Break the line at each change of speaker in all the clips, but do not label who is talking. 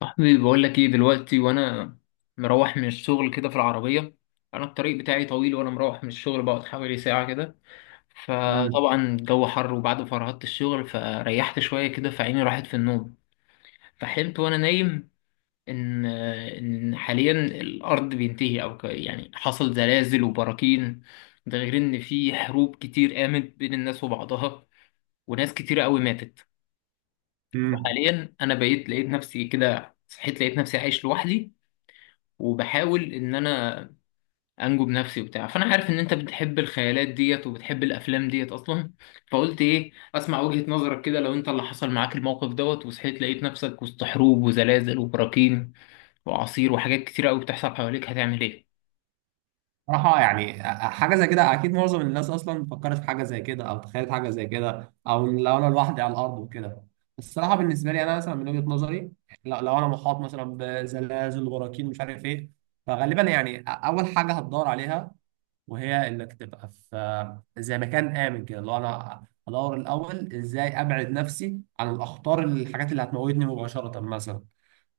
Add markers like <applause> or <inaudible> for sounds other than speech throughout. صاحبي بقول لك ايه دلوقتي، وانا مروح من الشغل كده في العربيه. انا الطريق بتاعي طويل، وانا مروح من الشغل بقعد حوالي ساعه كده.
مم.
فطبعا الجو حر، وبعد ما فرهدت الشغل فريحت شويه كده، فعيني راحت في النوم. فحلمت وانا نايم ان حاليا الارض بينتهي، او يعني حصل زلازل وبراكين. ده غير ان في حروب كتير قامت بين الناس وبعضها، وناس كتير قوي ماتت.
مم.
وحاليا انا بقيت لقيت نفسي كده، صحيت لقيت نفسي عايش لوحدي، وبحاول ان انا انجو بنفسي وبتاع. فانا عارف ان انت بتحب الخيالات ديت وبتحب الافلام ديت اصلا، فقلت ايه، اسمع وجهة نظرك كده. لو انت اللي حصل معاك الموقف دوت، وصحيت لقيت نفسك وسط حروب وزلازل وبراكين واعاصير وحاجات كتيرة قوي بتحصل حواليك، هتعمل ايه؟
صراحة يعني حاجة زي كده أكيد معظم الناس أصلا فكرت في حاجة زي كده أو تخيلت حاجة زي كده أو لو أنا لوحدي على الأرض وكده. الصراحة بالنسبة لي أنا مثلا من وجهة نظري، لو أنا محاط مثلا بزلازل براكين مش عارف إيه. فغالبا يعني أول حاجة هتدور عليها وهي إنك تبقى في زي مكان آمن كده. لو أنا أدور الأول إزاي أبعد نفسي عن الأخطار، الحاجات اللي هتموتني مباشرة مثلا،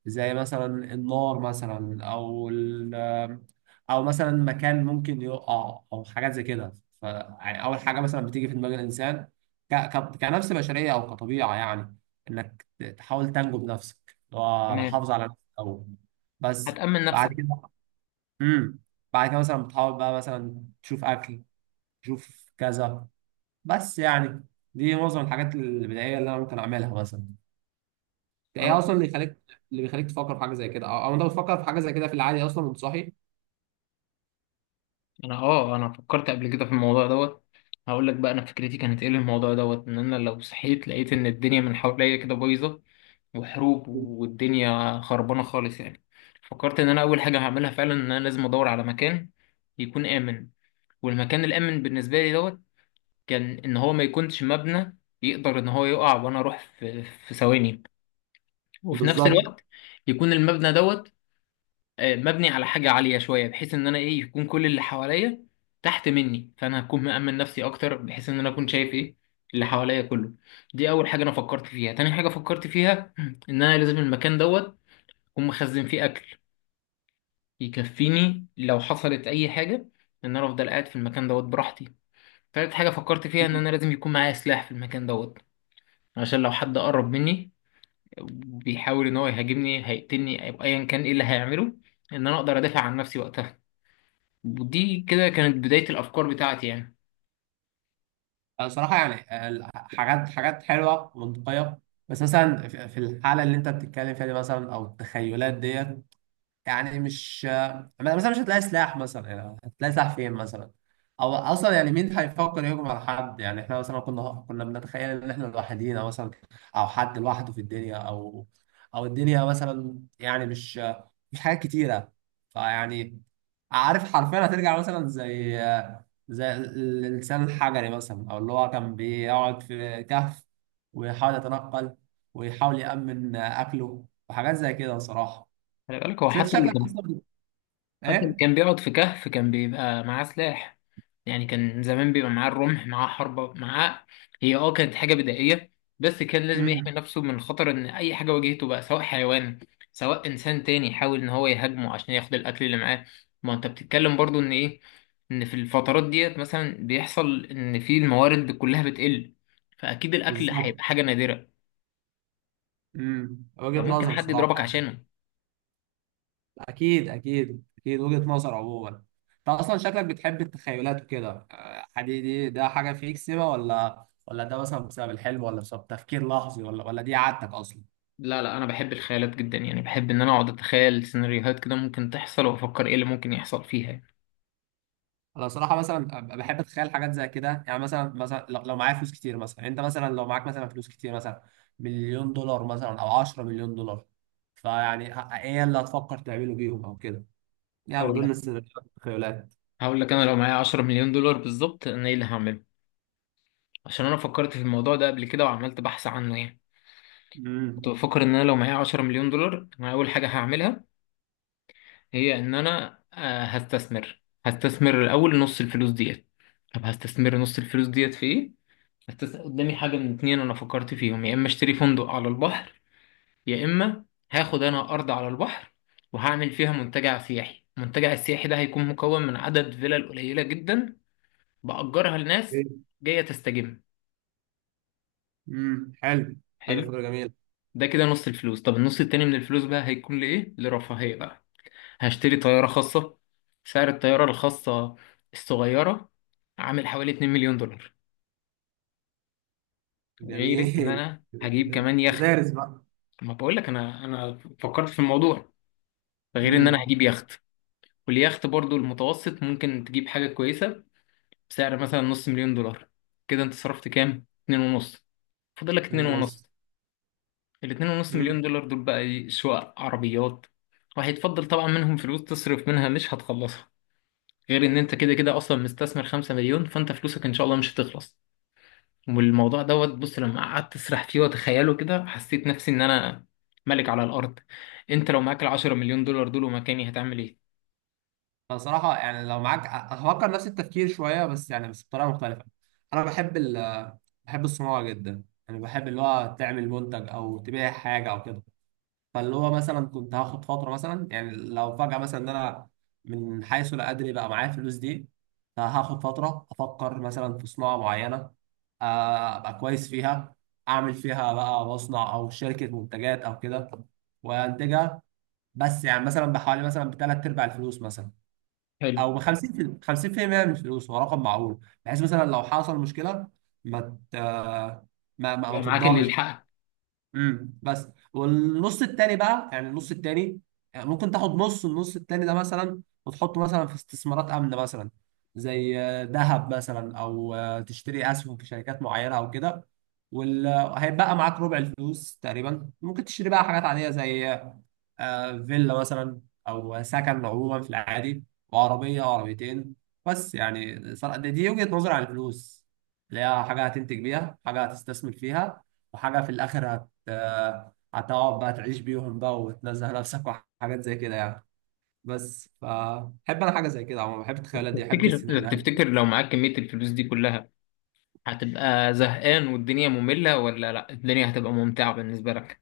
زي مثلا النار مثلا، او مثلا مكان ممكن يقع او حاجات زي كده. ف يعني اول حاجه مثلا بتيجي في دماغ الانسان كنفس بشريه او كطبيعه، يعني انك تحاول تنجو بنفسك، اللي هو انا
تمام،
حافظ على نفسي الاول بس.
هتأمن
بعد
نفسك.
كده، امم بعد كده مثلا بتحاول بقى مثلا تشوف اكل، تشوف كذا، بس يعني دي معظم الحاجات البدائيه اللي انا ممكن اعملها مثلا. ايه
انا
اصلا اللي يخليك، اللي بيخليك تفكر في حاجه زي كده، او أو انت بتفكر في حاجه زي كده في العادي اصلا وانت صاحي؟
انا فكرت قبل كده في الموضوع دوت. هقول لك بقى انا فكرتي كانت ايه للموضوع دوت. ان انا لو صحيت لقيت ان الدنيا من حواليا كده بايظه وحروب والدنيا خربانة خالص يعني، فكرت إن أنا أول حاجة هعملها فعلا إن أنا لازم أدور على مكان يكون آمن. والمكان الآمن بالنسبة لي دوت كان إن هو ما يكونش مبنى يقدر إن هو يقع وأنا أروح في ثواني. وفي نفس
بالظبط.
الوقت يكون المبنى دوت، مبني على حاجة عالية شوية، بحيث إن أنا إيه يكون كل اللي حواليا تحت مني، فأنا هكون مأمن نفسي أكتر، بحيث إن أنا أكون شايف إيه اللي حواليا كله. دي أول حاجة أنا فكرت فيها. تاني حاجة فكرت فيها <clears throat> إن أنا لازم المكان دوت أقوم مخزن فيه أكل يكفيني لو حصلت أي حاجة، إن أنا أفضل قاعد في المكان دوت براحتي. تالت حاجة فكرت فيها إن أنا لازم يكون معايا سلاح في المكان دوت، عشان لو حد قرب مني بيحاول إن هو يهاجمني هيقتلني أو أيا كان إيه اللي هيعمله، إن أنا أقدر أدافع عن نفسي وقتها. ودي كده كانت بداية الأفكار بتاعتي يعني.
أنا صراحه يعني حاجات حلوه ومنطقيه، بس مثلا في في الحاله اللي انت بتتكلم فيها دي مثلا او التخيلات ديت، يعني مش، مثلا مش هتلاقي سلاح مثلا، يعني هتلاقي سلاح فين مثلا؟ او اصلا يعني مين هيفكر يهجم على حد؟ يعني احنا مثلا كنا بنتخيل ان احنا لوحدينا مثلا، او حد لوحده في الدنيا، او الدنيا مثلا، يعني مش حاجات كتيره، فيعني، عارف حرفيا هترجع مثلا زي الانسان الحجري مثلا، او اللي هو كان بيقعد في كهف ويحاول يتنقل ويحاول يأمن اكله وحاجات زي كده بصراحه.
خلي بالك، هو
بس انت
حتى اللي
شكلك
كان،
اصلا
حتى اللي
ايه؟
كان بيقعد في كهف كان بيبقى معاه سلاح. يعني كان زمان بيبقى معاه الرمح، معاه حربة معاه. هي كانت حاجة بدائية، بس كان لازم يحمي
امم.
نفسه من خطر ان اي حاجة واجهته بقى، سواء حيوان، سواء انسان تاني يحاول ان هو يهاجمه عشان ياخد الاكل اللي معاه. ما انت بتتكلم برضو ان ايه، ان في الفترات ديت مثلا بيحصل ان في الموارد كلها بتقل، فاكيد الاكل
بالظبط.
هيبقى حاجة نادرة،
امم. وجهة
فممكن
نظر
حد
صراحة
يضربك
يعني.
عشانه.
اكيد اكيد اكيد وجهة نظر عموما. انت اصلا شكلك بتحب التخيلات وكده. حدي دي ده حاجة فيك سبا ولا ده مثلا بسبب الحلم ولا بسبب تفكير لحظي ولا دي عادتك اصلا؟
لا لا، انا بحب الخيالات جدا، يعني بحب ان انا اقعد اتخيل سيناريوهات كده ممكن تحصل، وافكر ايه اللي ممكن يحصل فيها.
انا صراحة مثلا بحب اتخيل حاجات زي كده، يعني مثلا لو معايا فلوس كتير مثلا، انت مثلا لو معاك مثلا فلوس كتير مثلا، مليون دولار مثلا او 10 مليون دولار، فيعني ايه اللي هتفكر تعمله بيهم او كده؟ يا عم
او
دول السيناريوهات والتخيلات.
هقول لك انا لو معايا 10 مليون دولار بالظبط انا ايه اللي هعمله. عشان انا فكرت في الموضوع ده قبل كده، وعملت بحث عنه يعني. كنت
امم.
بفكر ان انا لو معايا 10 مليون دولار انا اول حاجه هعملها هي ان انا هستثمر الاول نص الفلوس ديت. طب هستثمر نص الفلوس ديت في ايه؟ قدامي حاجه من اتنين انا فكرت فيهم. يا اما اشتري فندق على البحر، يا اما هاخد انا ارض على البحر وهعمل فيها منتجع سياحي. المنتجع السياحي ده هيكون مكون من عدد فيلل قليله جدا بأجرها لناس جايه تستجم.
حلو. حلو
حلو.
فكرة جميلة.
ده كده نص الفلوس. طب النص التاني من الفلوس بقى هيكون لإيه؟ لرفاهية بقى. هشتري طيارة خاصة. سعر الطيارة الخاصة الصغيرة عامل حوالي 2 مليون دولار. غير ان
جميل.
انا هجيب كمان يخت.
مدارس بقى.
ما بقول لك انا فكرت في الموضوع. غير ان انا
امم.
هجيب يخت. واليخت برضو المتوسط ممكن تجيب حاجة كويسة بسعر مثلا نص مليون دولار. كده انت صرفت كام؟ اتنين ونص. فاضل لك اتنين ونص.
بص.
الاتنين ونص
امم.
مليون دولار دول بقى ايه؟ شقق، عربيات. وهيتفضل طبعا منهم فلوس تصرف منها مش هتخلصها. غير ان انت كده كده اصلا مستثمر 5 مليون، فانت فلوسك ان شاء الله مش هتخلص. والموضوع دوت، بص، لما قعدت اسرح فيه واتخيله كده، حسيت نفسي ان انا ملك على الارض. انت لو معاك ال10 مليون دولار دول ومكاني هتعمل ايه؟
أنا صراحة يعني لو معاك، أفكر نفس التفكير شوية، بس يعني بس بطريقة مختلفة. أنا بحب بحب الصناعة جدا، يعني بحب اللي هو تعمل منتج أو تبيع حاجة أو كده. فاللي هو مثلا كنت هاخد فترة مثلا، يعني لو فجأة مثلا إن أنا من حيث لا أدري بقى معايا الفلوس دي، فهاخد فترة أفكر مثلا في صناعة معينة، أبقى كويس فيها، أعمل فيها بقى مصنع أو شركة منتجات أو كده وأنتجها، بس يعني مثلا بحوالي مثلا بتلات أرباع الفلوس مثلا،
حلو.
أو ب 50 50% من الفلوس هو رقم معقول، بحيث مثلا لو حصل مشكلة، ما ت- ما
يبقى معاك اللي
تتضرش.
يلحقك.
امم. بس والنص التاني بقى، يعني النص التاني، يعني ممكن تاخد نص النص التاني ده مثلا وتحطه مثلا في استثمارات آمنة مثلا، زي ذهب مثلا، او تشتري اسهم في شركات معينة او كده. وهيبقى معاك ربع الفلوس تقريبا، ممكن تشتري بقى حاجات عادية زي فيلا مثلا، او سكن عموما في العادي، وعربيه أو عربيتين. بس يعني صراحة دي وجهه نظري عن الفلوس، اللي هي حاجه هتنتج بيها، حاجه هتستثمر فيها، وحاجه في الاخر هت هتقعد بقى تعيش بيهم بقى وتنزه نفسك وحاجات زي كده يعني. بس فبحب انا حاجه زي كده عموما، بحب التخيلات دي، بحب
تفتكر،
السيناريوهات دي.
تفتكر لو معاك كمية الفلوس دي كلها هتبقى زهقان والدنيا مملة، ولا لا الدنيا هتبقى ممتعة بالنسبة لك؟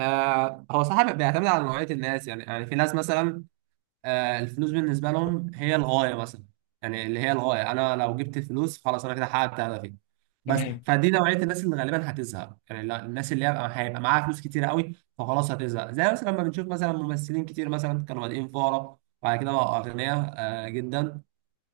هو صح بيعتمد على نوعيه الناس. يعني في ناس مثلا الفلوس بالنسبة لهم هي الغاية مثلا، يعني اللي هي الغاية أنا لو جبت الفلوس خلاص أنا كده حققت هدفي بس.
تمام.
فدي نوعية الناس اللي غالبا هتزهق، يعني الناس اللي هيبقى معاها فلوس كتير قوي فخلاص هتزهق، زي مثلا لما بنشوف مثلا ممثلين كتير مثلا كانوا بادئين فقراء وبعد كده بقوا أغنياء جدا،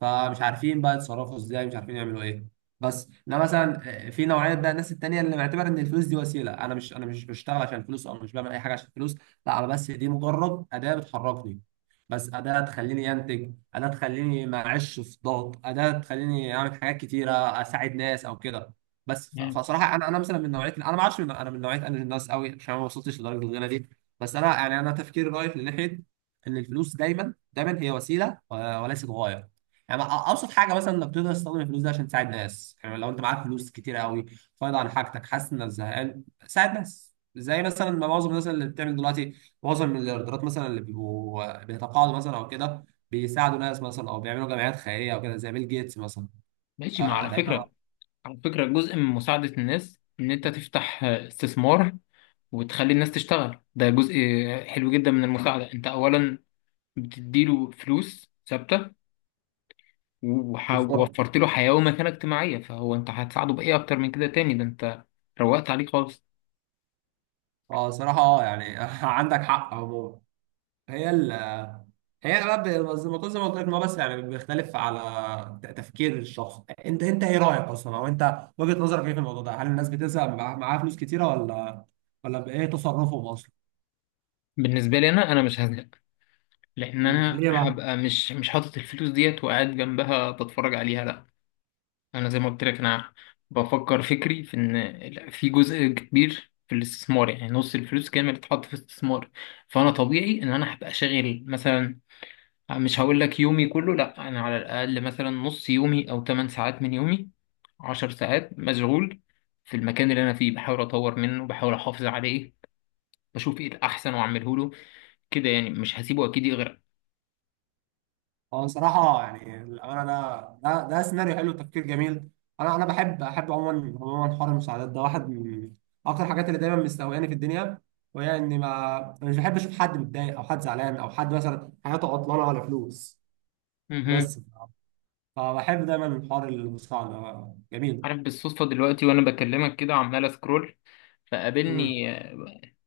فمش عارفين بقى يتصرفوا ازاي، مش عارفين يعملوا ايه بس. ده مثلا. في نوعيه بقى الناس التانيه اللي معتبره ان الفلوس دي وسيله. انا مش بشتغل عشان الفلوس او مش بعمل اي حاجه عشان الفلوس، لا، انا بس دي مجرد اداه بتحركني، بس اداه تخليني انتج، اداه تخليني ما اعيش في ضغط، اداه تخليني اعمل حاجات كتيره، اساعد ناس او كده. بس
تمام.
فصراحه انا مثلا من نوعيه انا ما اعرفش، انا من نوعيه انا الناس قوي عشان ما وصلتش لدرجه الغنى دي. بس انا يعني انا تفكيري رايح لناحيه ان الفلوس دايما دايما هي وسيله وليست غايه. يعني ابسط حاجه مثلا انك تقدر تستخدم الفلوس دي عشان تساعد ناس، يعني لو انت معاك فلوس كتير قوي فاضي عن حاجتك، حاسس انك زهقان، ساعد ناس زي مثلا ما معظم الناس اللي بتعمل دلوقتي، معظم الايرادات مثلا اللي بيبقوا بيتقاعدوا مثلا او كده بيساعدوا ناس مثلا او بيعملوا جمعيات خيريه او كده زي بيل جيتس مثلا.
ماشي. ما
آه
على
تقريبا.
فكرة، جزء من مساعدة الناس إن أنت تفتح استثمار وتخلي الناس تشتغل. ده جزء حلو جدا من المساعدة. أنت أولا بتديله فلوس ثابتة،
بالظبط.
ووفرت له حياة ومكانة اجتماعية، فهو أنت هتساعده بإيه أكتر من كده تاني؟ ده أنت روقت عليه خالص.
اه صراحه اه يعني <laughs> عندك حق عموما. هي ال- هي انا بقى زي ما قلت لك ان هو بس، يعني بيختلف على تفكير الشخص. انت ايه رايك اصلا، او انت وجهه نظرك ايه في الموضوع ده، هل الناس بتزهق بيبقى معاها فلوس كتيره ولا بايه تصرفهم اصلا؟
بالنسبة لي أنا، أنا مش هزهق، لأن
مم.
أنا
ليه بقى؟
هبقى مش حاطط الفلوس ديت وقاعد جنبها بتفرج عليها. لأ، زي ما قلت لك، انا بفكر فكري في ان في جزء كبير في الاستثمار. يعني نص الفلوس كامل تتحط في الاستثمار. فانا طبيعي ان انا هبقى شاغل مثلا. مش هقول لك يومي كله لا، انا على الاقل مثلا نص يومي او 8 ساعات من يومي، 10 ساعات مشغول في المكان اللي انا فيه، بحاول اطور منه، بحاول احافظ عليه، بشوف ايه الاحسن واعمله له، كده يعني. مش هسيبه اكيد يغرق.
هو صراحه يعني الامانه ده سيناريو حلو، تفكير جميل. انا بحب احب عموما عموما حوار المساعدات ده، واحد من اكتر الحاجات اللي دايما مستهوياني في الدنيا، وهي اني ما، أنا مش بحب اشوف حد متضايق او حد زعلان او حد مثلا حياته عطلانه ولا فلوس
مهم.
بس. اه بحب دايما حوار المستعمل جميل.
عارف، بالصدفة دلوقتي وانا بكلمك كده عمال اسكرول،
امم.
فقابلني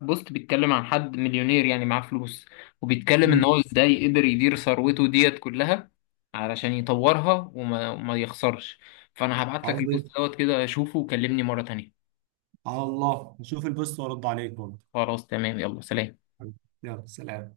بوست بيتكلم عن حد مليونير، يعني معاه فلوس، وبيتكلم ان
امم
هو ازاي قدر يدير ثروته ديت كلها علشان يطورها وما يخسرش. فانا هبعت لك البوست
قصدي.
دوت كده، شوفه وكلمني مرة تانية.
على الله نشوف البوست وارد عليك برضه.
خلاص تمام، يلا سلام.
يلا سلام.